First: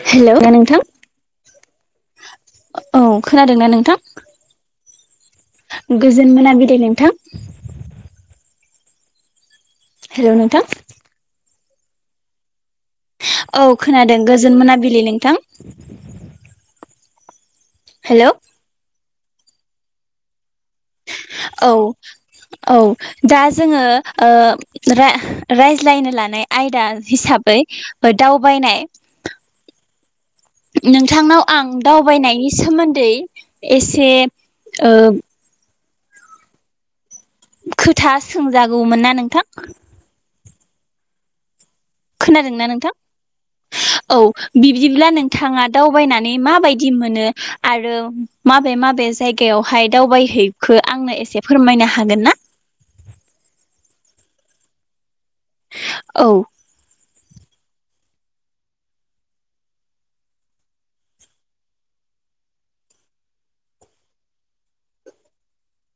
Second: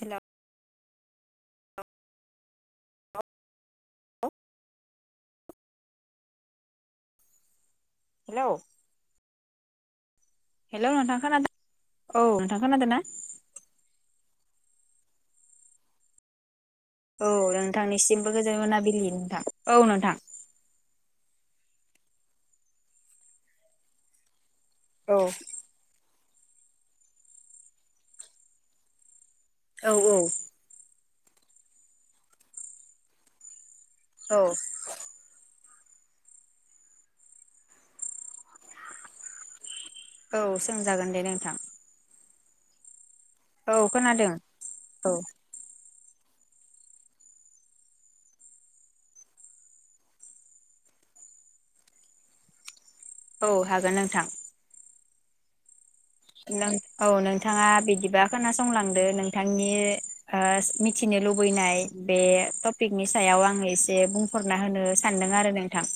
Hello hello नोंथां औ खोनादोंना नोंथां? गोजोन मोनाबिलि नोंथां औ हेलौ नोंथां हेल' नोंथां खोनादों औ नोंथां खोनादोंना? औ खोनादों गोजोन मोनाबिलि नोंथां। औ हेलौ थांनिसिमबो गोजोन मोनाबिलि। थां औ नोंथां औ औ दा जोङो ओ औ रा-रायज्लायनो लानाय आयदा हिसाबै बो दावबायनाय औ औ नोंथांनाव आं दावबायनायनि सोमोन्दै एसे औ ओ खोथा सोंजागौमोन ना नोंथां? औ सोंजागोन दे नोंथां खोनादोंना नोंथां औ बिदिब्ला औ नोंथाङा दा दावनानै माबायदि मोनो आरो माबे माबे जायगायावहाय दावबायहैखो आंनो एसे फोरमायनो हागोन ना? औ हागोन नोंथां। औ औ नोंथाङा बिदि दिबा खोनासंलांदो नोंथांनि ओ मिथिनो लुबैनाय बे टपिकनि सायाव आङो एसे बुंफोरना होनो सानदों आरो नोंथां।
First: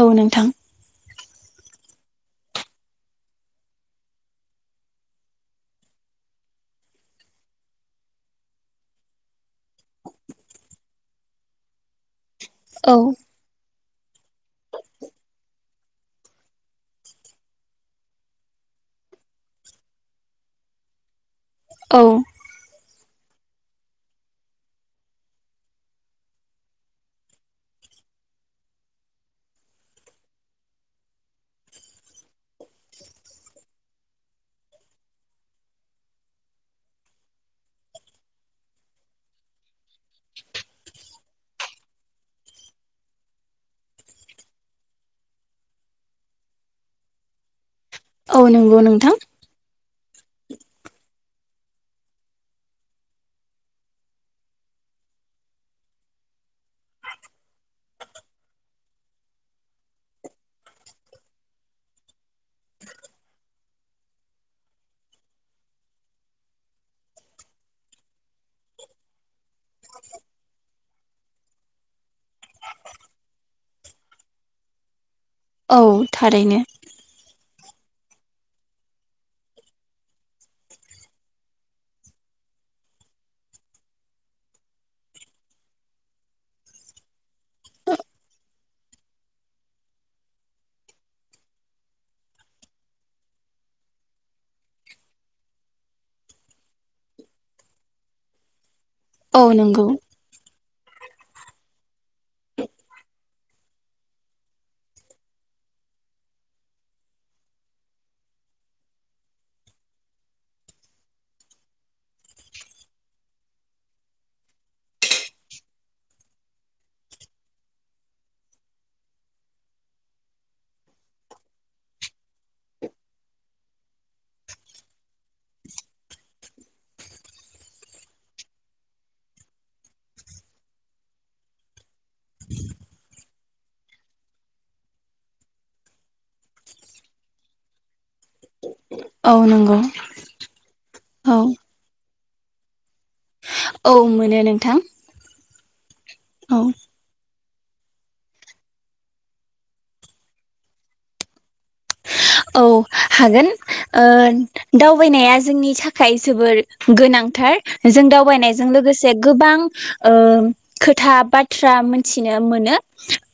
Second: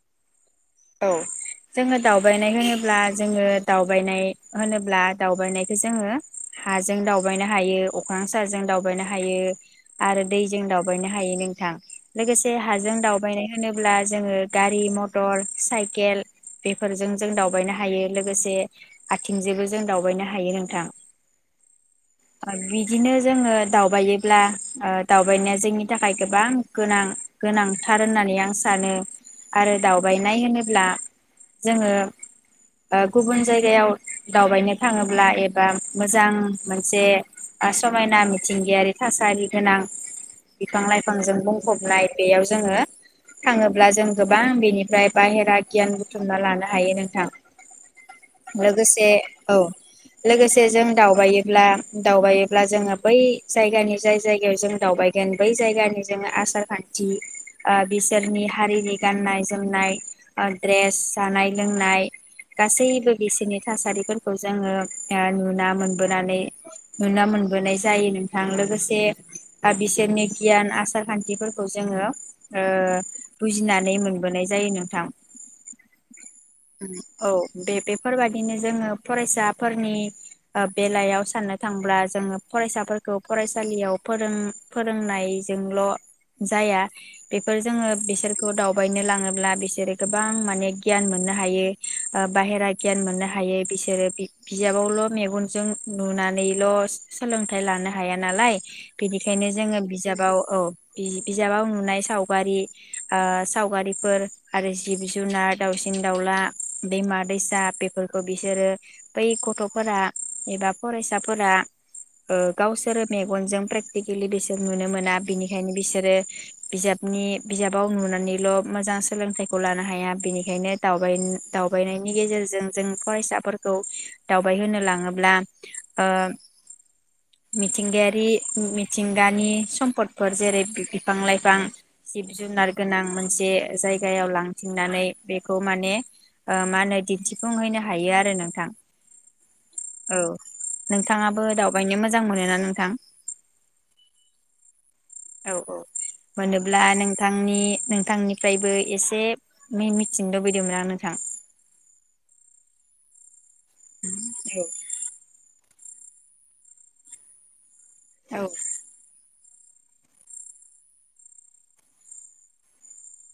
औ नोंथां औ जोङो दावबायनाय होनोब्ला जोङो दावबायनाय होनोब्ला दावबायनायखौ जोङो हाजों दावबायनो हायो अख्रां साजों दावबायनो हायो आरो दैजों दावबायनो हायो नोंथां। लोगोसे हाजों औ दावबायनाय होनो अब्ला जोङो गारि मथर साइकेल बेफोरजों जों दावबायनो हायो लोगोसे आथिंजोबो जों दावबायनो हायो नोंथां औ आरो बि बिदिनो जोङो दावबायोब्ला दावबायनाया जोंनि थाखाय गोबां गोनां गोनांथार होननानै आं सानो आरो दावबायनाय होनोब्ला जोङो गुबुन जायगायाव दावबायनो थाङोब्ला एबा मोजां मोन जे समायना मिथिंगायारि थासारि गोनां बिफां लाइफांजों बुंफबनाय बेयाव जोङो थाङोब्ला जों गोबां बेनिफ्राय बाहेरा गियान बुथुमना लानो हायो नोंथां औ नंगौ लोगोसे नोंथां औ लोगोसे जों दावबायो ब्ला दावबायोब्ला जोङो बै जायगानि जाय जायगायाव जों दावबायगोन बै जायगानि जोङो आसार खान्थि बिसोरनि हारिनि गाननाय जोमनाय दड्रेस जानाय लोंनाय गासैबो बिसोरनि थासारिफोरखौ जोङो नुना मोनबोदों नानै नुना मोनबोनाय जायो नोंथां लोगोसे बिसोरनि गियान आसार खान्थिफोरखौ जोङो ओ बुजिनानै मोनबोनाय जायो नोंथां। औ थारैनो। औ बे बेफोरबायाददिनो जोङो फरायसाफोरनि बेलायाव साननो थांब्ला जोङो फरायसाफोरखौ फरायसालियाव फोरों फोरोंनायजोंल' जाया बेफोर जोङो बिसोरखौ दावबायनो लाङोब्ला बिसोरो गोबां माने गियान मोननो हायो बाहेरा गियान मोननो हायो बिसोरो बिजाबावल' मेगन जों नुनानैल' सोलोंथाइ लानो हाया नालाय औ बिनिखायनो जोङो नंगौ बिजाबाव औ बिजाबाव नुनाय सावगारि सावगारिफोर आरो जिब जुनार दाउसिन दाउला दैमा दैसा बेफोरखौ बिसोरो बै गथ'फोरा एबा फरायसाफोरा ओ गावसोरो मेगनजों प्रेक्टिकेलि बिसोर नुनो मोना बिनिखायनो बिसोरो बिजाबनि बिजाबाव नुनानैल' मोजां सोलोंथाइखौ लानो हाया बिनिखायनो दबाय दावबायनायनि गेजेरजों जों फरायसाफोरखौ दावबायहो लाङोब्ला ब्ला ओ मिथिंगायारि मिथिंगानि सम्फदफोर जेरै बिफां लाइफां जिब जुनार गोनां मोनसे जायगायाव लांथिंनानै बेखौ माने मा होनो दिन्थिफुंहैनो हायो आरो नोंथां औ नंगौ। औ औ नोंथाङाबो दावबायनोमोन मोजां मोनोना नोंथां औ मोनो नोंथां। औ औ औ मोनोब्ला नों नोंथांनि नोंथांनिफ्रायबो एसे मिथिनो लुबैदोंमोन आं नोंथां। औ हागोन औ दावबायनाया जोंनि थाखाय थाइ जोबोर गोनांथार जों औ दावबायनायजों लोगोसे गोबां ओ खोथा बाथ्रा मोनथिनो मोनो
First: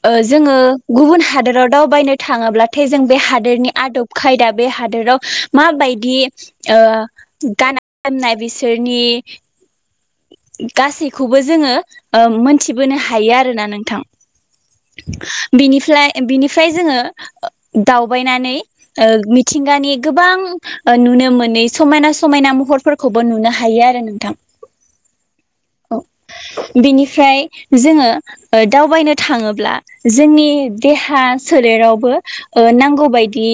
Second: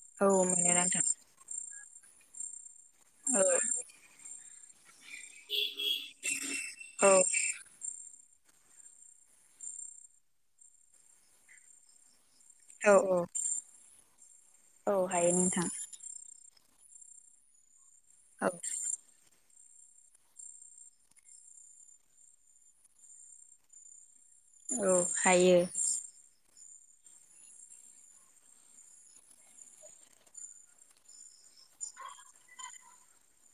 ओ औ जोङो मोनो नोंथां गुबुन हादराव दावबायनो थाङोब्ला थे जों बे औ हादोरनि खायदा बे हादोराव माबायदि ओ औ गाना होननाय बिसोरनि गासैखौबो जोङो ओ औ मोनथिबोनो औ हायो आरोना नोंथां औ हायो नोंथां बिफ्रायनि बिनि फ्राय जोङो ओ औ दावबायनानै ओ मि थिंगानि गोबां नुनो मोनै समायना समायना महरफोरखौबो नुनो हायो आरो नोंथां औ हायो औ बिनिफ्राय जोङो ओ दावबायनो थाङोब्ला जोंनि देहा सोलेरावबो ओ नांगौबायदि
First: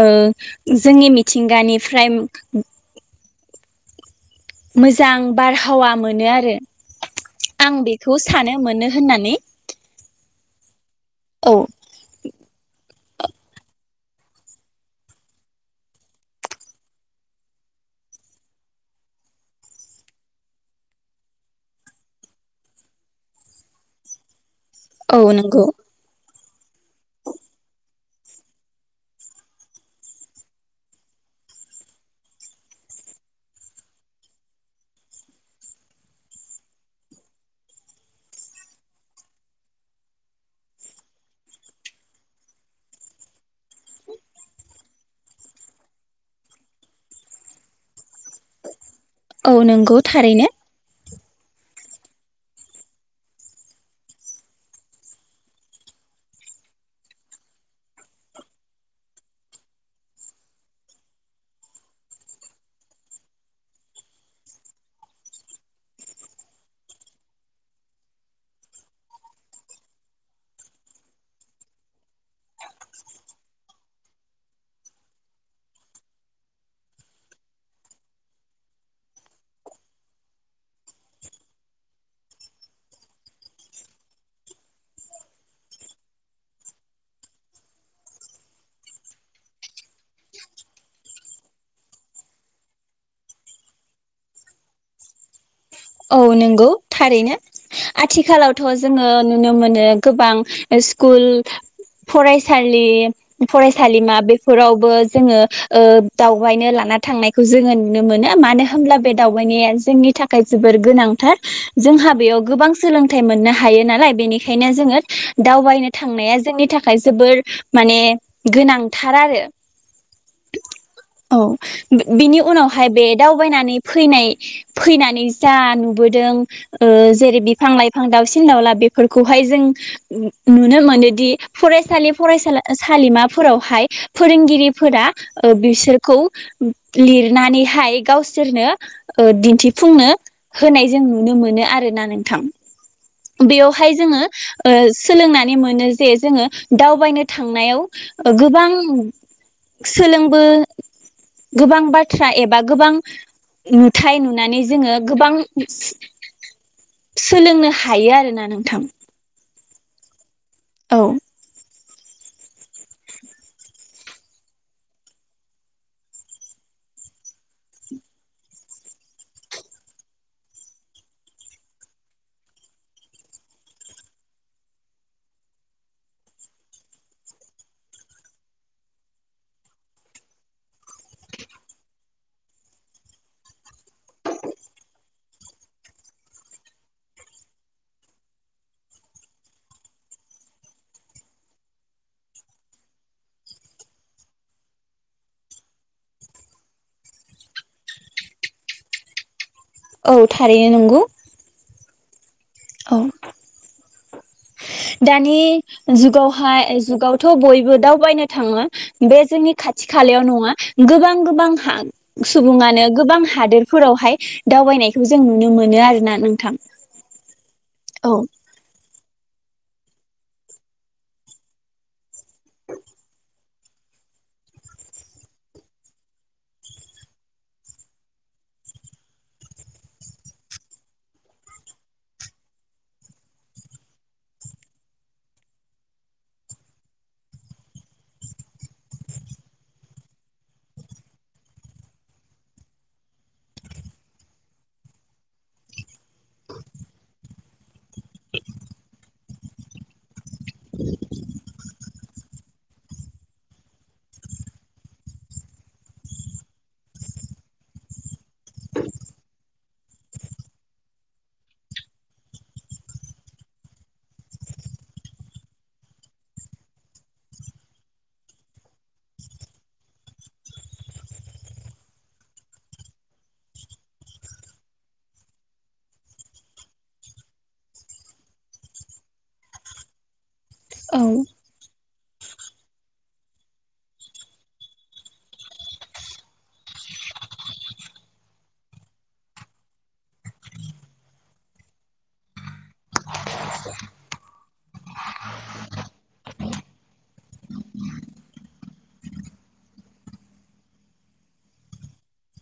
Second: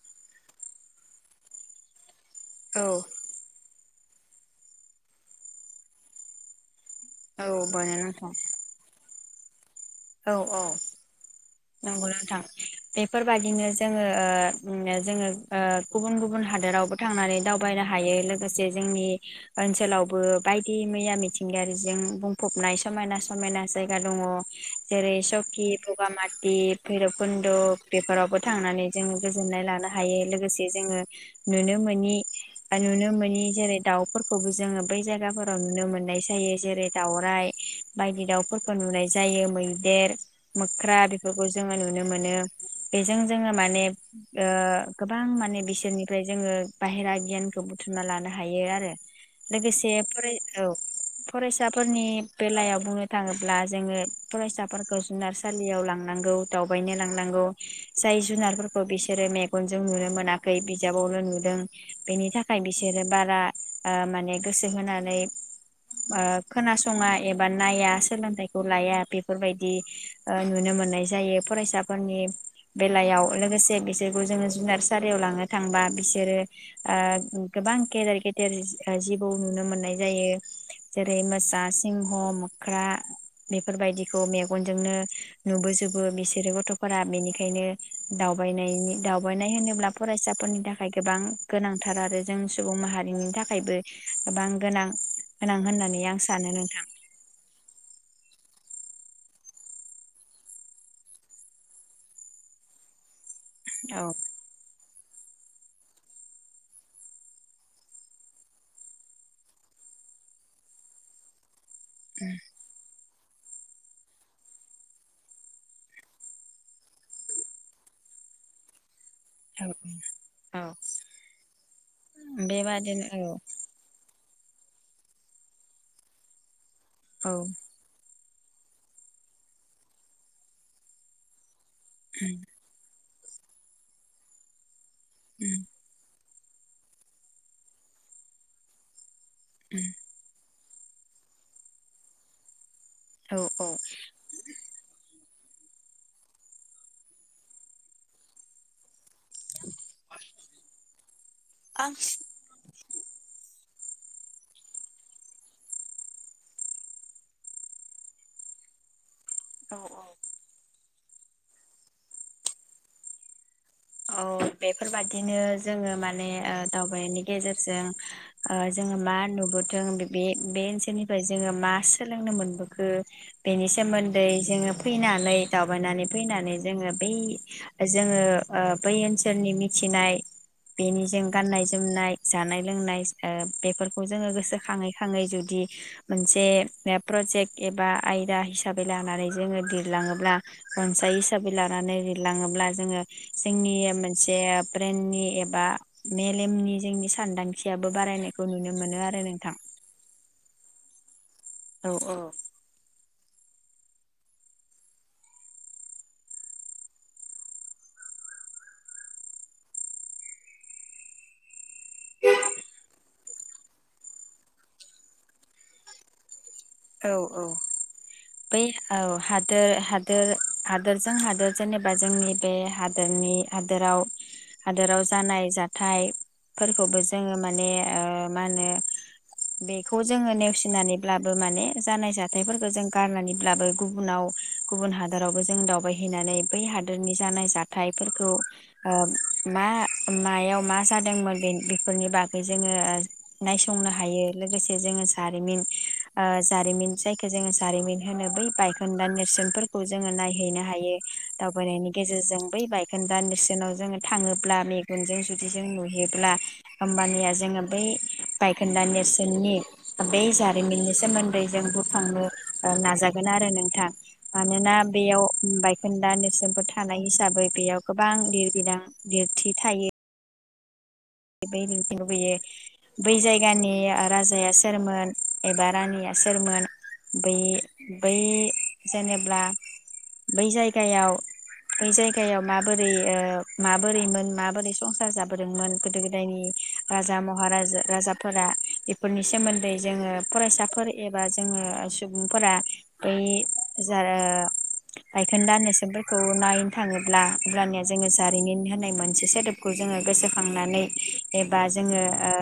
ओ जोंनि मिथिंगानिफ्राय औ मोजां बारहावा मोनो आरो औ आं मोनो बेखौ नोंथां सानो मोनो होननानै औ औ औ नंगौ नोंथां बेफोरबादिनो जोङो ओ जोङो ओ गुबुन गुबुन हादोरावबो थांनानै दावबायनो हायो लोगोसे जोंनि ओनसोलावबो बायदि मैया मिथिंगायारिजों बुंफबनाय समायना समायना जायगा दङ। जेर औ नंगौ चकी बगामा ति भैरबकुन्द बेफोरावबो थांनानै जोङो गोजोननाय लानो हायो लोगोसे जोङो नुनो मोनि नुनो मोनि जेरै दाउफोरखौबो जोङो बै जायगाफोराव नुनो मोननाय जायो जेरै दाउराइ बायदि दाउफोरखौ नुनाय जायो मै देर, मोख्रा बेफोरखौ जोङो नुनो मोनो बेजों जोङो माने ओ गोबां माने बिसोरनिफ्राय जोङो बाहेरा गियानखौ बुथुमना लानो हायो आरो। औ लोगोसे नंगौ फराय थारैनो औ फरायसाफोरनि बेलायाव बुंनो थाङोब्ला जोङो फरायसा फोरखौ जुनारसालियाव लांनांगौ दावबायनो लांनांगौ जाय जुनारफोरखौ बिसोरो मेगनजों नुनो मोनाखै बिजाबावनो नुदों बेनि थाखाय बिसोरो बारा ओ माने गोसो होनानै ओ खोनासङा एबा नाया सोलोंथाइखौ लाया बे बेफोरबायदि ओ नुनो मोननाय जायो फरायसाफोरनि बेलायाव लोगोसे बिसोरखौ जोङो जुनारसालियाव लांनो थांबा बिसोरो ओ गोबां गेदेर गेदेर जिबौ नुनो मोननाय जायो जेरै मोसा, सिंह, मोख्रा बेफोरबायदि खौ मेगनजोंनो नुबोजोबो बिसोरो गथफोरा बेनिखायनो दावबायनायनि दावबायनाय होनोब्ला फरायसाफोरनि थाखाय गोबां गोनांथार आरो जों सुबुं माहारिनि थाखायबो गोबां गोनां। गोनां होननानै आं औ सानो नोंगौ नोंथां थारैनो आथिखालाव थ जोङो नुनो मोनो गोबां स्कुल फरायसालि औ फरायसालिमा बेफोरावबो जोङो ओ दावबायनो लाना थांनायखौ जोङो नुनो मोनो मानो होनोब्ला बे दावबायनाया जोंनि थाखाय जोबोर गोनांथार। जोंहा बेयाव गोबां सोलों थाइ मोननो हायो नालाय बेनिखायनो जोङो दावबायनो थांनाया जोंनि थाखाय जोबोर माने गोनां थार आरो औ औ औ बिनि उनावहाय बे बेबादिनो औ दावबायनानै फैनाय फैनानै। जा नुबोदों ओ औ जेरै बिफां लाइफां दाउसिन सिन दावला बेफोरखौहाय जों नुनो मोनोदि फरायसालि फरायसा सालिमा फोरावहाय फोरोंगिरि फोरा ओ बिसोरखौ लिरनानैहाय गावसोरनो ओ दिन्थिफुंनो होनाय जों नुनो मोनो आरोना नोंथां। औ औ बेयावहाय जोङो ओ सोलोंनानै मोनो जे जोङो दावबायनो थांनायाव गोबां सोलोंबो गोबां आं बाथ्रा एबा गोबां नुथाय नुनानै जोङो गोबां सोलोंनो हायो आरोना नोंथां। औ औ। औ। औ बेफोरबादिनो जोङो माने ओ दावबायनायनि गेजेरजों ओ जोङो मा नुबोथों बे ओनसोलनिफ्राय जोङो मा सोलोंनो मोनबोखो बेनि सोमोन्दै जोङो फैनानै दावबायनानै फैनानै जोङो बै जोङो ओ बै ओनसोलनि मिथिनाय बेनिजों गाननाय जोमनाय जानाय लोंनाय ओ बेफोरखौ जोङो गोसोखाङै खाङै जुदि मोनसे प्रजेक्ट एबा आयदा हिसाबै लानानै जोङो लिरलाङोब्ला रनसाय हिसाबै लानानै लिरलाङोब्ला जोङो जोंनि मोनसे ब्रेननि एबा मेलेमनि जोंनि सानदांथियाबो बारायनायखौ नुनो मोनो आरो नोंथां। औ थारैनो नंगौ। औ औ। औ। दानि जुगावहाय जुगावथ' बयबो दावबायनो थाङो बे जोंनि खाथि खालायाव नङा गोबां गोबां सुबुङानो गोबां हादोरफोरावहाय दावबायनायखौ जों नुनो मोनो आरोना नोंथां। औ औ औ बै औ। हादोर हादोर हादोरजों हादोर जेनेबा जोंनि बे हादोरनि हादोराव हादोराव जानाय जाथायफोरखौबो जोङो माने ओ मा होनो बेखौ जोङो नेवसिनानैब्लाबो माने जानाय जाथायफोरखौ जों गारनानैब्लाबो गुबुनाव गुबुन हादोरावबो जों दावबायहैनानै बै हादोरनि जानाय जाथायाइफोरखौ ओ मा मायाव मा जादोंमोन बे बेफोरनि बागै जोङो नायसंनो हायो लोगोसे जोङो जारिमिन ओ जारिमिन जायखौ जोङो जारिमिन होनो बै बायखोन्दा नेरसोनफोरखौ जोङो नायहैनो हायो दावबायनायनि गेजेरजों बै बायखोन्दा नेरसोनाव जोङो थाङोब्ला मेगनजों जुदि जों नुयोब्ला होम्बानिया जोङो बै बायखोन्दा नेरसोननि बै जारिमिननि सोमो [unintelligible] जों बोखांनो नाजागोन आरो नोंथां मानोना बेयाव बायखोन्दा नेरसोनफोर थानाय हिसाबै बेयाव गोबां लिरबिलां लिरथि थायो। बै लुबैयो बै जायगानि राजाया सोरमोन एबा रानिया सोरमोन बै बै जेनेब्ला बै जायगायाव बै जायगायाव माबोरै ओ माबोरैमोन माबोरै संसार जाबोदोंमोन गोदो गोदायनि राजा महारा राजाफोरा बेफोरनि सोमोन्दै जोङो फरायसाफोर एबा जोङो सुबुंफोरा बै [unintelligible] लायखोन्दा नेरसोनफोरखौ नायनो थाङोब्ला अब्लानिया जोङो जारिमिन होननाय मोनसे सोदोबखौ जोङो गोसोखांनानै। एबा जोङो ओ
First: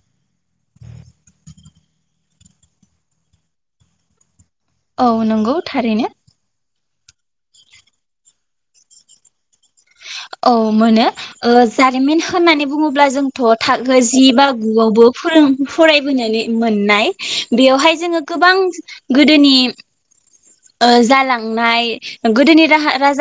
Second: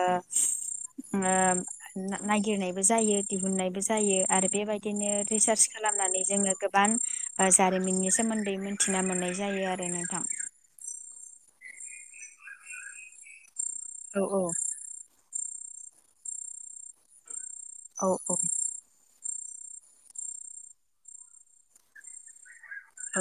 नागिरनायबो जायो दिहुननायबो जायो आरो। बेबायदिनो औ नंगौ रिसार्च थारैनो खालामनानै जोङो गो बां ओ जारिमिननि सोमोन्दै मोनथिना मोननाय जायो आरो नोंथां। औ मोनो ओ जारिमिन होननानै बुङोब्ला जोंथ' थाखो औ जि औ बा गुआवबो फोरों फरायबोनानै मोननाय। बेवहाय औ जोङो औ गोबां गोदोनि ओ जालांनाय गोदोनि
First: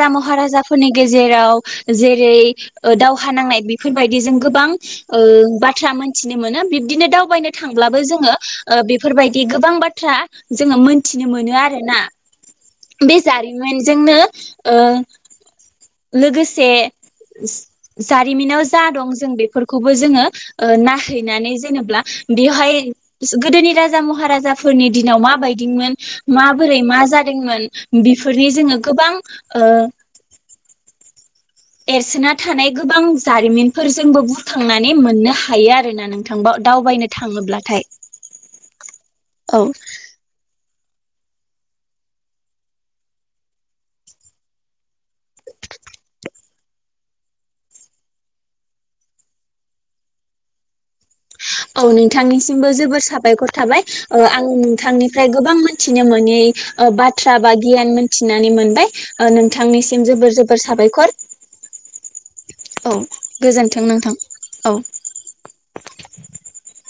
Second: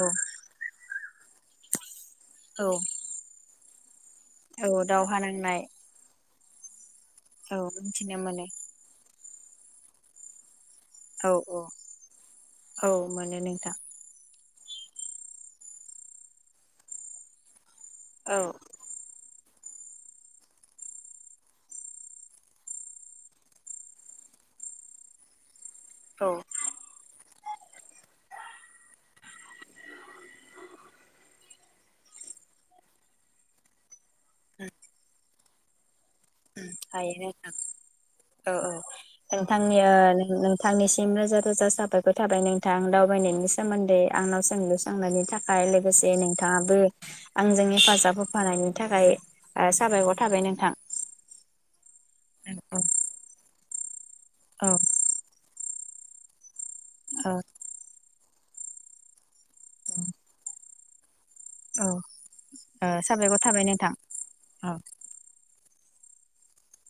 औ महाराजाफोरनि गेजेराव जेरै औ ओ दावहा नांनाय बे बायदि जों गोबां औ दावहा ओ नांनाय बाथ्रा मोनथि नि मोनो बि बिदिनो दावबायनो औ थांब्लाबो मिथिनो जोङो मोनो ओ बेफोरबायदि गोबां बाथ्रा जोङो मोनथिनो औ मोनो औ आरोना। औ बे मोनो नोंथां जारिमिनजोंनो ओ लोगोसे औ जारिमिनाव जा दं जों बे फोरखौबो जोङो ओ नायहैनानै जेनेबा बेवहाय गोदोनि राजा महाराजाफोरनि दिनाव माबायदि मोन औ माबोरै मा जादोंमोन बेफोरनि जोङो गोबां ओ एरसोना थानाय गोबां जारिमिनफोरजोंबो बुरखांनानै मोननो हायो आरोना नों दायो नोंथां औ औ औ नोंथांनि ओ नोंथांनि सिम रोजा रोजा साबायखर थाबाय नोंथां दावबायनायनि सोमोन्दै आंनाव सोंलु सोंनायनि थाखाय लोगोसे नोंथाङाबो आंजों हेफाजाब होफानायनि थाखाय साबायखर थाबाय नोंथां। औ नोंथांनिसिमबो औ जोबोर साबायखर थाबाय। ओ आं औ नोंथांनिफ्राय गोबां मिथिनो मोनि बाथ्रा औ बा गियान मोन थिनानै मोनबाय ओ नोंथांनिसिम जोबोर जोबोर साबायखर। औ ओ औ साबायखर थाबाय गोजोन्थों नोंथां औ। [inaudible]